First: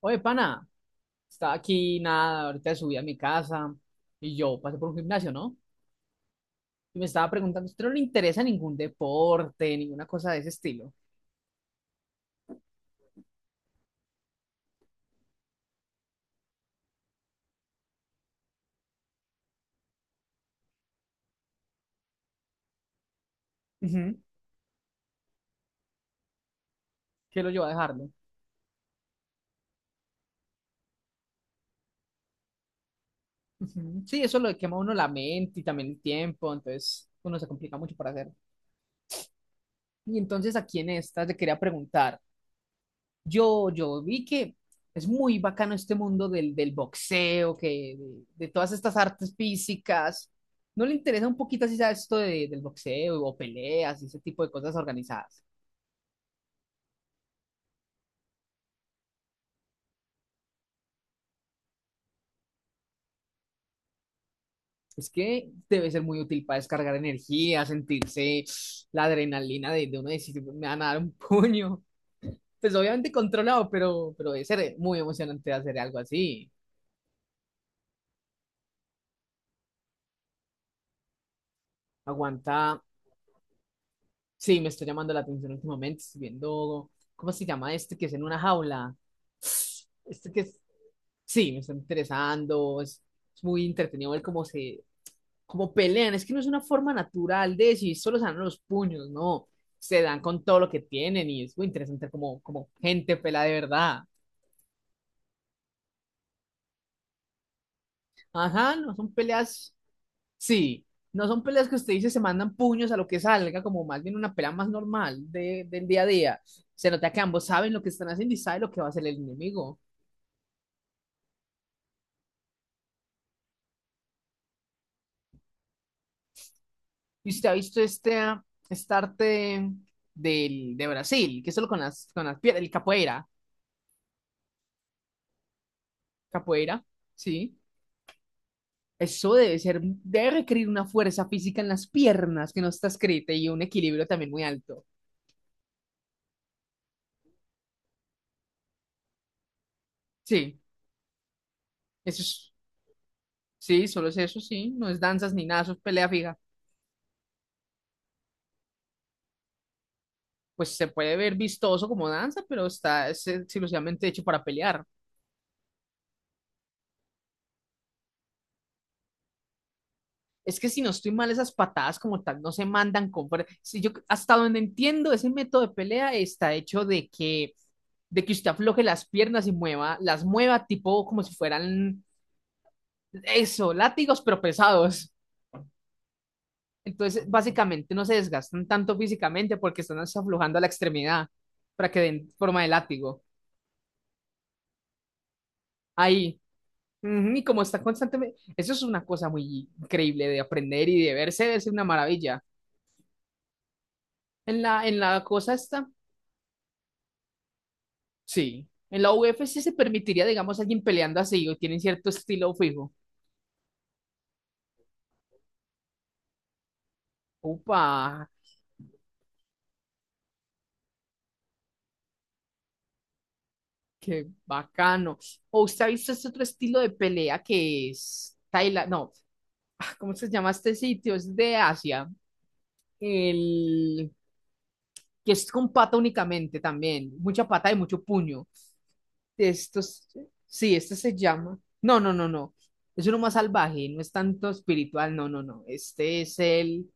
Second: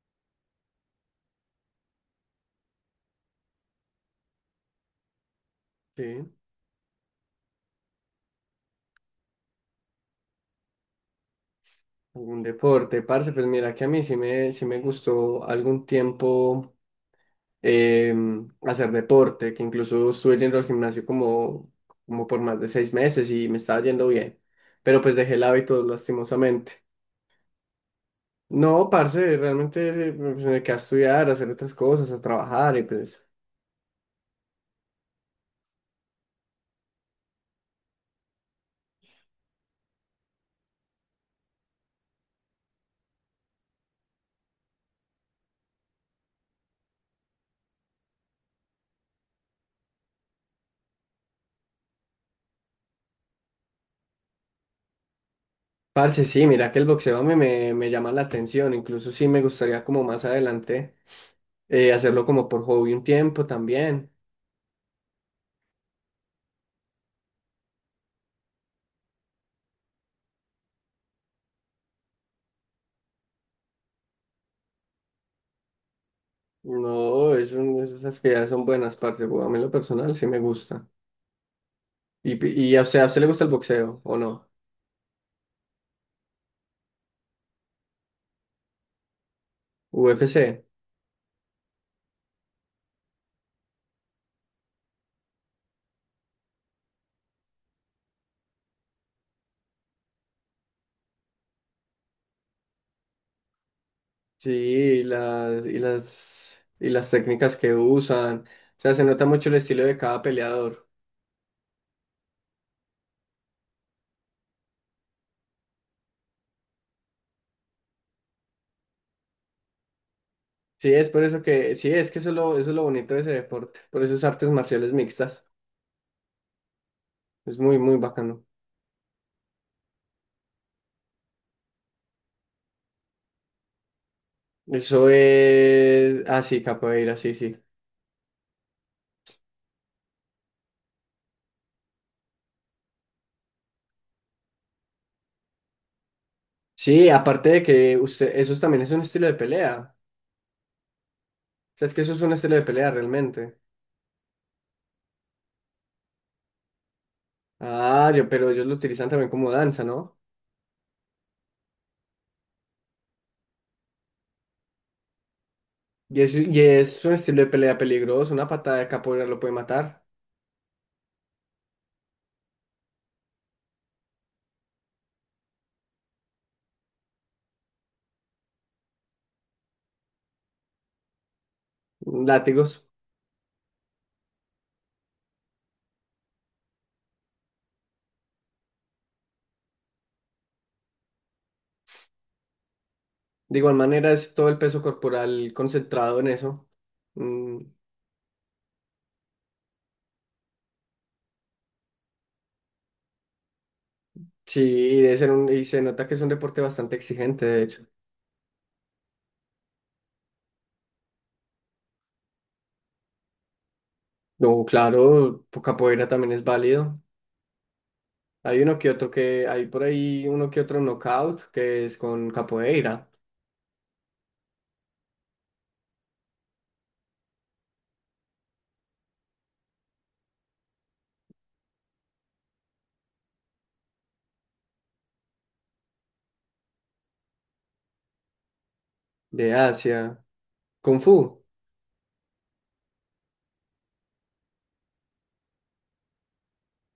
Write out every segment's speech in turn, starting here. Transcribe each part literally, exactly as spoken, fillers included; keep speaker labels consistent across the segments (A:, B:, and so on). A: Oye, pana, estaba aquí, nada, ahorita subí a mi casa y yo pasé por un gimnasio, ¿no?
B: Sí,
A: Y me estaba preguntando, ¿usted no le interesa ningún deporte, ninguna cosa de ese estilo?
B: algún deporte, parce, pues mira que a mí sí me, sí me gustó algún tiempo em, hacer deporte, que incluso estuve yendo al gimnasio como, como por más de seis meses y me estaba yendo
A: Ujú.
B: bien, pero pues dejé el hábito lastimosamente.
A: ¿Qué lo llevó a dejarlo?
B: No, parce, realmente eh, pues, me quedé a estudiar, a hacer otras cosas, a trabajar y pues...
A: Ujú. Sí, eso lo quema a uno la mente y también el tiempo, entonces uno se complica mucho para hacer. Y entonces aquí en esta te quería preguntar, yo, yo vi que es muy bacano este mundo del, del boxeo, que de, de todas estas artes físicas. ¿No le interesa un poquito así, sabes, esto de- del boxeo o peleas y ese tipo de cosas organizadas?
B: Parce, sí, mira que el boxeo a mí me, me llama la atención, incluso sí me gustaría como más adelante eh, hacerlo como por hobby un tiempo también.
A: Es que debe ser muy útil para descargar energía, sentirse la adrenalina de, de uno decir, me van a dar un puño. Pues obviamente controlado, pero, pero debe ser muy emocionante hacer algo así.
B: No, es un- es- esas que ya son buenas, parce. güey. A mí en lo personal sí me gusta. Y, pi- y
A: Aguanta.
B: o sea, ¿a usted le gusta el boxeo o no?
A: Sí, me está llamando la atención últimamente. Estoy viendo, ¿cómo se llama este que es en una jaula? Este que es,
B: U F C.
A: sí, me está interesando. Es, es muy entretenido ver cómo se, cómo pelean. Es que no es una forma natural de decir, solo se dan los puños, no. Se dan con todo lo que tienen y es muy interesante como, como gente pelea de verdad.
B: Sí, y las, y las, y las técnicas que usan.
A: Ajá,
B: O sea,
A: no
B: se
A: son
B: nota mucho el
A: peleas.
B: estilo de cada
A: Sí,
B: peleador.
A: no son peleas que usted dice se mandan puños a lo que salga, como más bien una pelea más normal de, del día a día. Se nota que ambos saben lo que están haciendo y saben lo que va a hacer el enemigo.
B: Sí, es por eso que, sí, es que eso es lo, eso es lo bonito de ese deporte. Por eso es artes marciales mixtas.
A: Y usted ha
B: Es muy,
A: visto
B: muy
A: este,
B: bacano.
A: ah, este arte del, de Brasil, que es solo con las, con las piernas, el capoeira.
B: Eso es, ah, sí,
A: Capoeira,
B: capoeira, sí, sí.
A: sí. Eso debe ser, debe requerir una fuerza física en las piernas que no está escrita y un equilibrio también muy alto.
B: Sí, aparte de que usted, eso también es un estilo de pelea.
A: Sí,
B: O sea, es que eso es
A: eso
B: un
A: es,
B: estilo de pelea realmente.
A: sí, solo es eso, sí. No es danzas ni nada, eso es pelea fija.
B: Ah, yo, pero ellos lo utilizan también como danza, ¿no?
A: Pues se puede ver vistoso como danza, pero está es exclusivamente hecho para pelear.
B: Y es, y es un estilo de pelea peligroso, una patada de capoeira lo puede matar.
A: Es que si no estoy mal, esas patadas como tal no se mandan con... fuer- Si yo, hasta donde entiendo, ese método de pelea está hecho de que, de que usted afloje las piernas y mueva, las mueva tipo como si fueran
B: Mm, látigos.
A: eso, látigos, pero pesados. Entonces, básicamente no se desgastan tanto físicamente porque están aflojando a la extremidad para que den forma de látigo.
B: De igual manera es todo el peso corporal concentrado en
A: Ahí.
B: eso.
A: Ujú. Y
B: Mm,
A: como está constantemente, eso es una cosa muy increíble de aprender y de verse, es una maravilla.
B: sí,
A: En la, en
B: y, debe
A: la
B: ser un-
A: cosa
B: y se
A: esta,
B: nota que es un deporte bastante exigente, de hecho.
A: sí. En la U F C se permitiría, digamos, alguien peleando así o tienen cierto estilo fijo.
B: No, claro, pues, capoeira también es válido.
A: Upa,
B: Hay uno que otro que, hay por ahí uno que otro knockout que es con capoeira
A: qué bacano. O usted ha visto este otro estilo de pelea que es Tailandia, no, ¿cómo se llama este sitio? Es de Asia. El que es con pata únicamente también, mucha pata y mucho puño.
B: de
A: Esto es-
B: Asia,
A: sí, este
B: Kung
A: se
B: Fu,
A: llama. No, no, no, no. Es uno más salvaje, no es tanto espiritual, no, no, no. Este es el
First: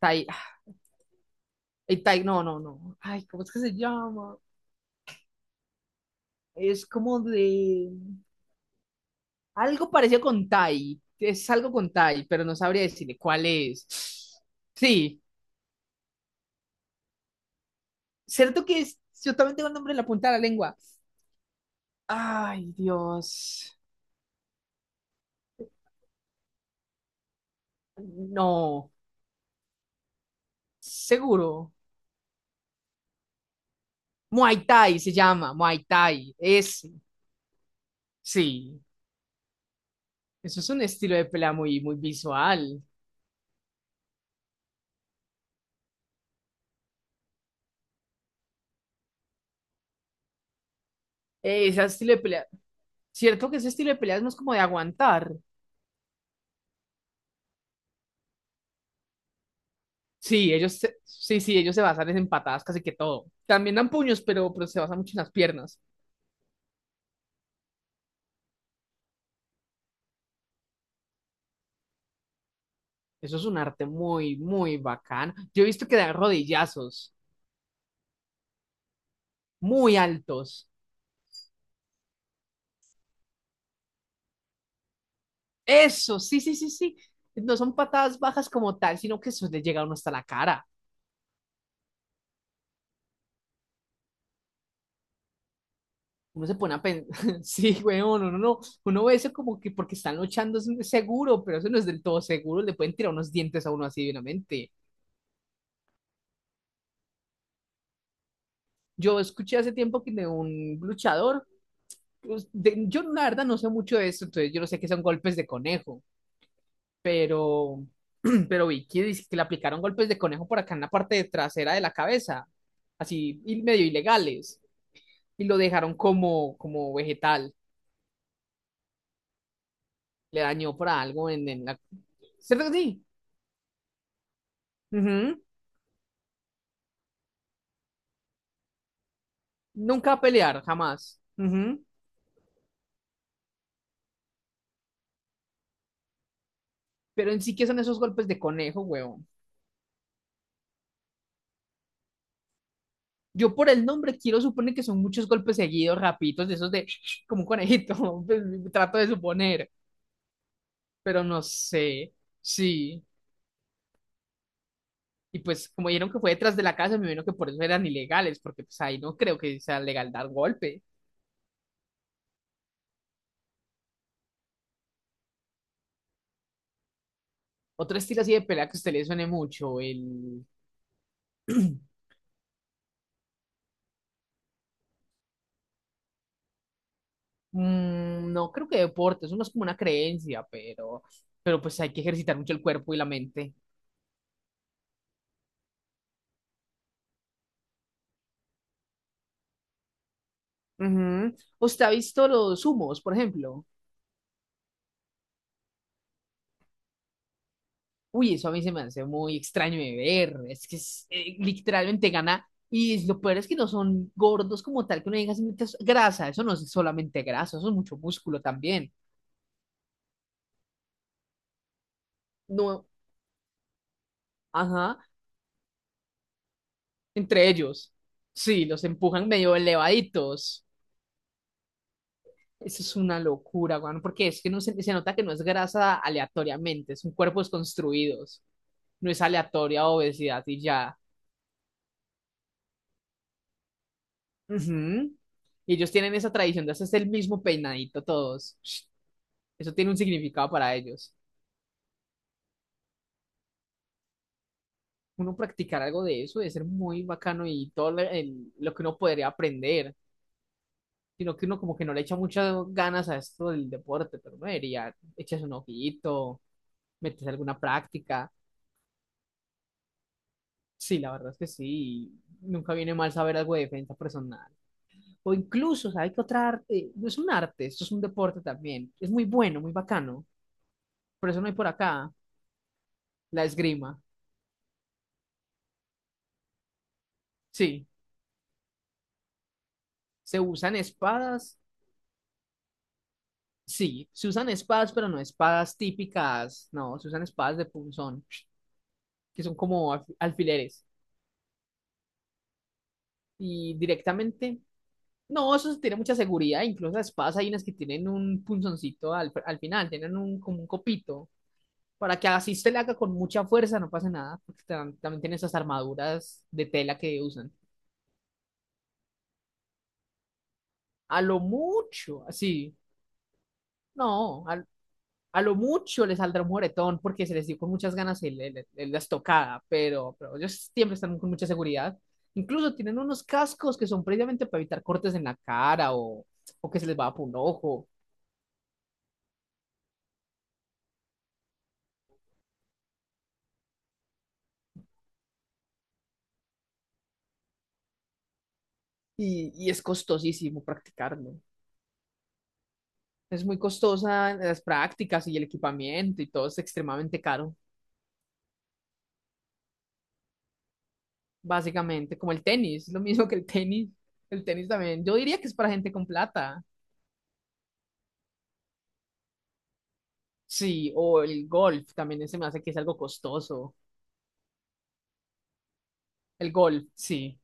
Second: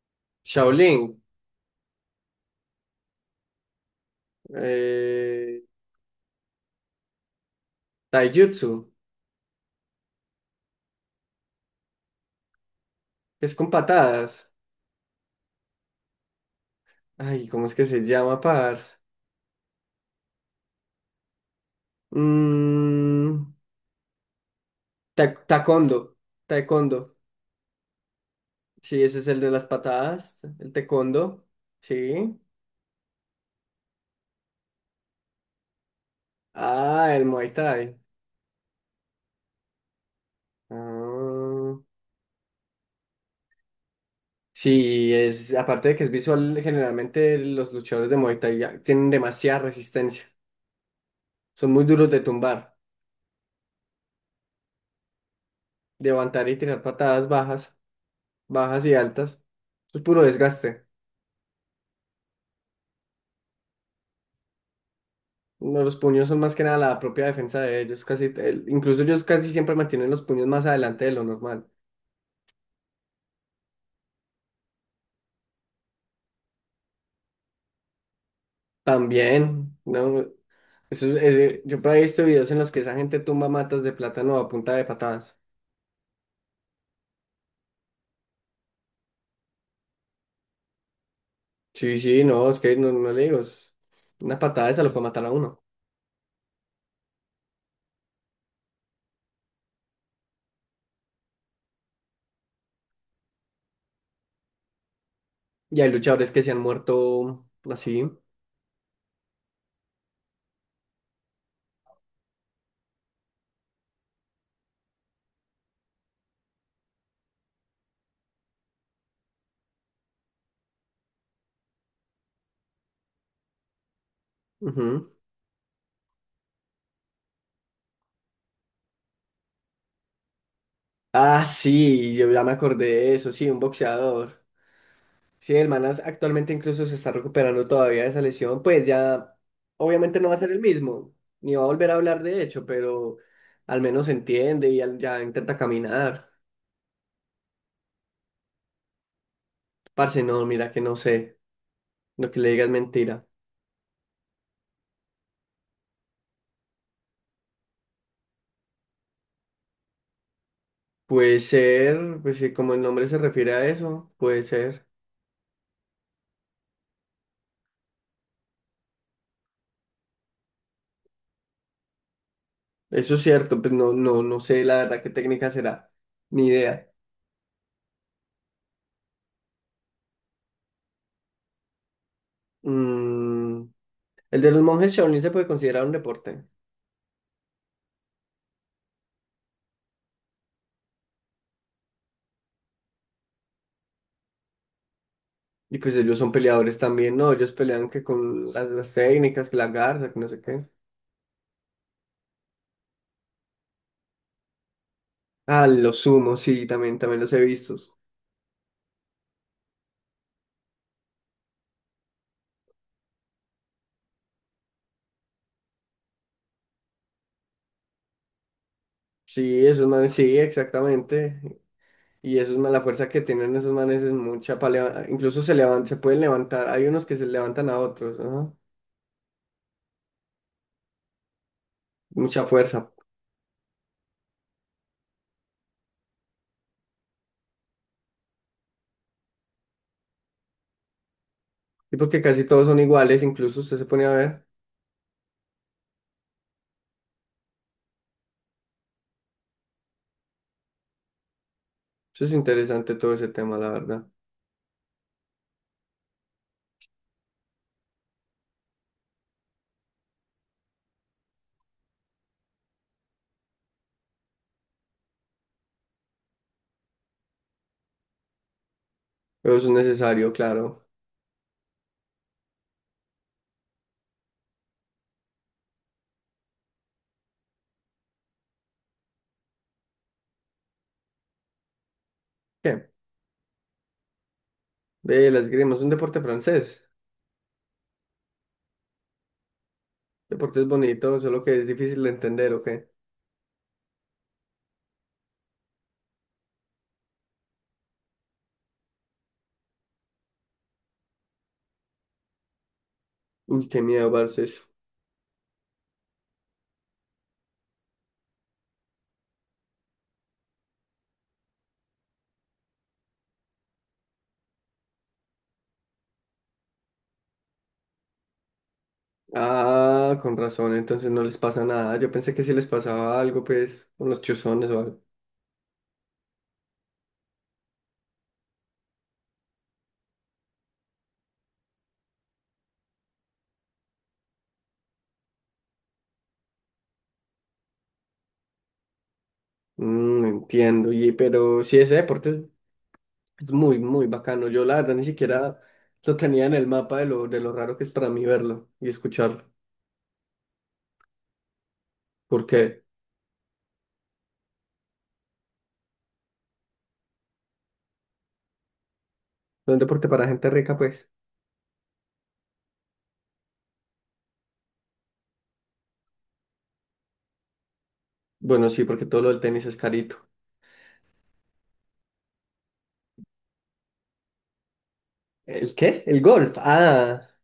A: Tai,
B: Shaolin,
A: el tai, no, no, no. Ay, ¿cómo es que se llama?
B: eh,
A: Es como de
B: Taijutsu.
A: algo parecido con Tai. Es algo con Tai, pero no sabría decirle cuál
B: Es con
A: es.
B: patadas.
A: Sí,
B: Ay, ¿cómo es que se llama,
A: cierto que
B: parce?
A: es, yo también tengo el nombre en la punta de la lengua. Ay,
B: Mm,
A: Dios.
B: ta- taekwondo. Taekwondo.
A: No,
B: Sí, ese es el de las patadas. El taekwondo.
A: seguro.
B: Sí.
A: Muay Thai se llama, Muay Thai. Es,
B: Ah, el Muay Thai.
A: sí. Eso es un estilo de pelea
B: Ah,
A: muy, muy visual.
B: sí, es, aparte de que es visual, generalmente los luchadores de Muay Thai ya tienen demasiada resistencia.
A: Eh,
B: Son muy
A: ese
B: duros
A: estilo de
B: de
A: pelea.
B: tumbar,
A: Cierto que ese estilo de pelea es más como de aguantar.
B: de levantar y tirar patadas bajas, bajas y altas. Es puro
A: Sí, ellos
B: desgaste.
A: se- sí, sí, ellos se basan en patadas casi que todo. También dan puños, pero, pero se basan mucho en las piernas.
B: No, los puños son más que nada la propia defensa de ellos. Casi, el- incluso ellos casi siempre mantienen los puños más adelante de lo normal.
A: Eso es un arte muy, muy bacán. Yo he visto que dan rodillazos
B: También,
A: muy
B: ¿no?
A: altos.
B: Eso, es- ese- yo por ahí he visto videos en los que esa gente tumba matas de plátano a punta de patadas.
A: Eso, sí, sí, sí, sí. No son patadas bajas como tal, sino que eso le llega a uno hasta la cara.
B: Sí, sí, no, es que no, no le digo. es- Una patada esa lo puede matar a uno.
A: Uno se pone a pensar, sí, weón, uno no, no, no. Uno ve eso como que porque están luchando es seguro, pero eso no es del todo seguro, le pueden tirar unos dientes a uno así divinamente.
B: Y hay luchadores que se han muerto así.
A: Yo escuché hace tiempo que de un luchador, pues, de- yo la verdad no sé mucho de eso, entonces yo no sé qué son golpes de conejo, pero, pero vi que dice que le aplicaron golpes de conejo por acá en la parte de trasera de la cabeza, así y medio ilegales,
B: ujú.
A: y lo dejaron como, como vegetal, le dañó por algo
B: Ah,
A: en, en la...
B: sí, yo ya me
A: ¿Cierto que
B: acordé
A: sí?
B: de eso, sí, un boxeador.
A: Ujú.
B: Sí, el Manas actualmente incluso se está recuperando todavía de esa lesión, pues ya
A: Nunca
B: obviamente
A: a
B: no va a ser el
A: pelear,
B: mismo,
A: jamás.
B: ni va a
A: Ujú.
B: volver a hablar de hecho, pero al menos entiende y al- ya intenta caminar.
A: Pero en sí que son esos golpes de conejo, huevón.
B: Parce, no, mira que no sé, lo que le diga es mentira.
A: Yo por el nombre quiero suponer que son muchos golpes seguidos, rapiditos, de esos de como un conejito. Pues, trato de suponer, pero
B: Puede
A: no sé.
B: ser, pues sí, como el
A: Sí.
B: nombre se refiere a eso, puede ser.
A: Y pues como vieron que fue detrás de la casa, me imagino que por eso eran ilegales, porque pues ahí no creo que sea legal dar golpe.
B: Eso es cierto, pues no, no, no sé la verdad qué técnica será, ni idea.
A: Otro estilo así de pelea que a usted le suene mucho, el...
B: Mm, el de los monjes Shaolin se puede considerar un deporte.
A: Mm, no creo que deporte, eso no es como una creencia, pero... Pero pues hay que ejercitar mucho el cuerpo y la mente.
B: Y pues ellos son peleadores también, ¿no? Ellos pelean que con las, las técnicas, que la garza, que no sé qué.
A: Ujú. ¿Usted ha visto los humos, por ejemplo?
B: Ah, los sumos, sí, también, también los he visto.
A: Uy, eso a mí se me hace muy extraño de ver. Es que es, eh, literalmente gana. Y lo peor es que no son gordos como tal, que uno diga "Sí, es grasa. Eso no es solamente grasa, eso es mucho músculo también".
B: Sí, esos manes, sí, exactamente. Y esos manes, la
A: No,
B: fuerza que tienen esos manes es mucha para
A: ajá,
B: levantar. Incluso se levan- se pueden levantar. Hay unos que se
A: entre
B: levantan a
A: ellos.
B: otros, ¿no?
A: Sí, los empujan medio elevaditos.
B: Mucha
A: Eso
B: fuerza.
A: es una locura, weón, porque es que no se, se nota que no es grasa aleatoriamente, es un cuerpo desconstruidos. No es aleatoria obesidad y ya.
B: Y porque casi todos son iguales, incluso usted se pone a ver.
A: Ujú. Y ellos tienen esa tradición de hacerse el mismo peinadito todos. Eso tiene un significado para ellos.
B: Eso es interesante todo ese tema, la verdad.
A: Uno practicar algo de eso debe ser muy bacano y todo lo el- lo que uno podría aprender, sino que uno como que no le echa muchas ganas a esto del deporte, pero no debería echarse un ojito, meterse alguna práctica.
B: Pero eso es necesario, claro.
A: Sí, la verdad es que sí, nunca viene mal saber algo de defensa personal. O incluso, ¿sabes qué otra arte? No es un arte, esto es un deporte también. Es muy bueno, muy bacano. Por eso no hay por acá
B: ¿Qué?
A: la esgrima.
B: Ve, la esgrima es un deporte francés.
A: Sí, se
B: Deporte es
A: usan
B: bonito, solo que
A: espadas.
B: es difícil de entender, ¿ok?
A: Sí, se usan espadas, pero no espadas típicas. No, se usan espadas de punzón, que son como alf- alfileres.
B: Uy,
A: Y
B: qué miedo, parce.
A: directamente, no, eso tiene mucha seguridad. Incluso las espadas hay unas que tienen un punzoncito al, al final, tienen un, como un copito, para que así se le haga con mucha fuerza, no pase nada, porque tam- también tienen esas armaduras de tela que usan.
B: Ah, con razón, entonces no
A: A
B: les
A: lo
B: pasa nada. Yo
A: mucho,
B: pensé que si les
A: así.
B: pasaba algo, pues, con los
A: No,
B: chuzones o algo.
A: a lo mucho les saldrá un moretón porque se les dio con muchas ganas el- el- el- la estocada, pero, pero ellos siempre están con mucha seguridad. Incluso tienen unos cascos que son previamente para evitar cortes en la cara o, o que se les va por un ojo.
B: Mm, entiendo, y, pero sí, ese deporte es muy, muy bacano. Yo, la verdad, ni siquiera lo tenía en el mapa de lo, de lo raro que es para mí verlo y escucharlo.
A: Y, y es costosísimo practicarlo.
B: Porque
A: Es muy costosa las prácticas y el equipamiento y todo es extremadamente caro,
B: es un deporte para gente rica, pues.
A: básicamente, como el tenis, lo mismo que el tenis. El tenis también, yo diría que es para gente con plata.
B: Bueno, sí, porque todo lo del tenis es carito.
A: Sí, o el golf también se me hace que es algo costoso.
B: ¿El qué? El
A: El
B: golf.
A: golf,
B: Ah,
A: sí.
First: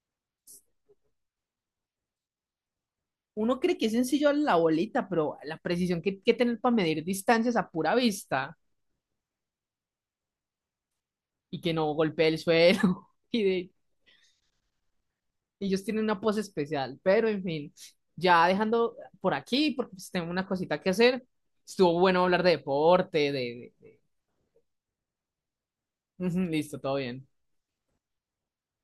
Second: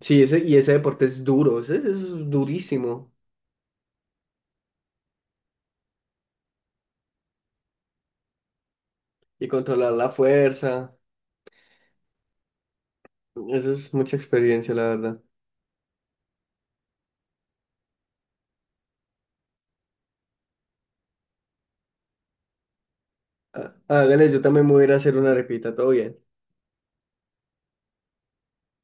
B: sí, ese, y ese deporte es duro, ese ese es durísimo.
A: Uno cree que es sencillo la bolita, pero la precisión que hay que tener para medir distancias a pura vista
B: Y controlar la fuerza.
A: y que no golpee el suelo. Y
B: Eso
A: de,
B: es mucha experiencia, la verdad.
A: ellos tienen una pose especial, pero en fin, ya dejando por aquí, porque pues tengo una cosita que hacer, estuvo bueno hablar de deporte, de,
B: Ah,
A: de-
B: hágale, yo también me voy a ir a hacer una arepita, todo bien.
A: de- Listo, todo bien.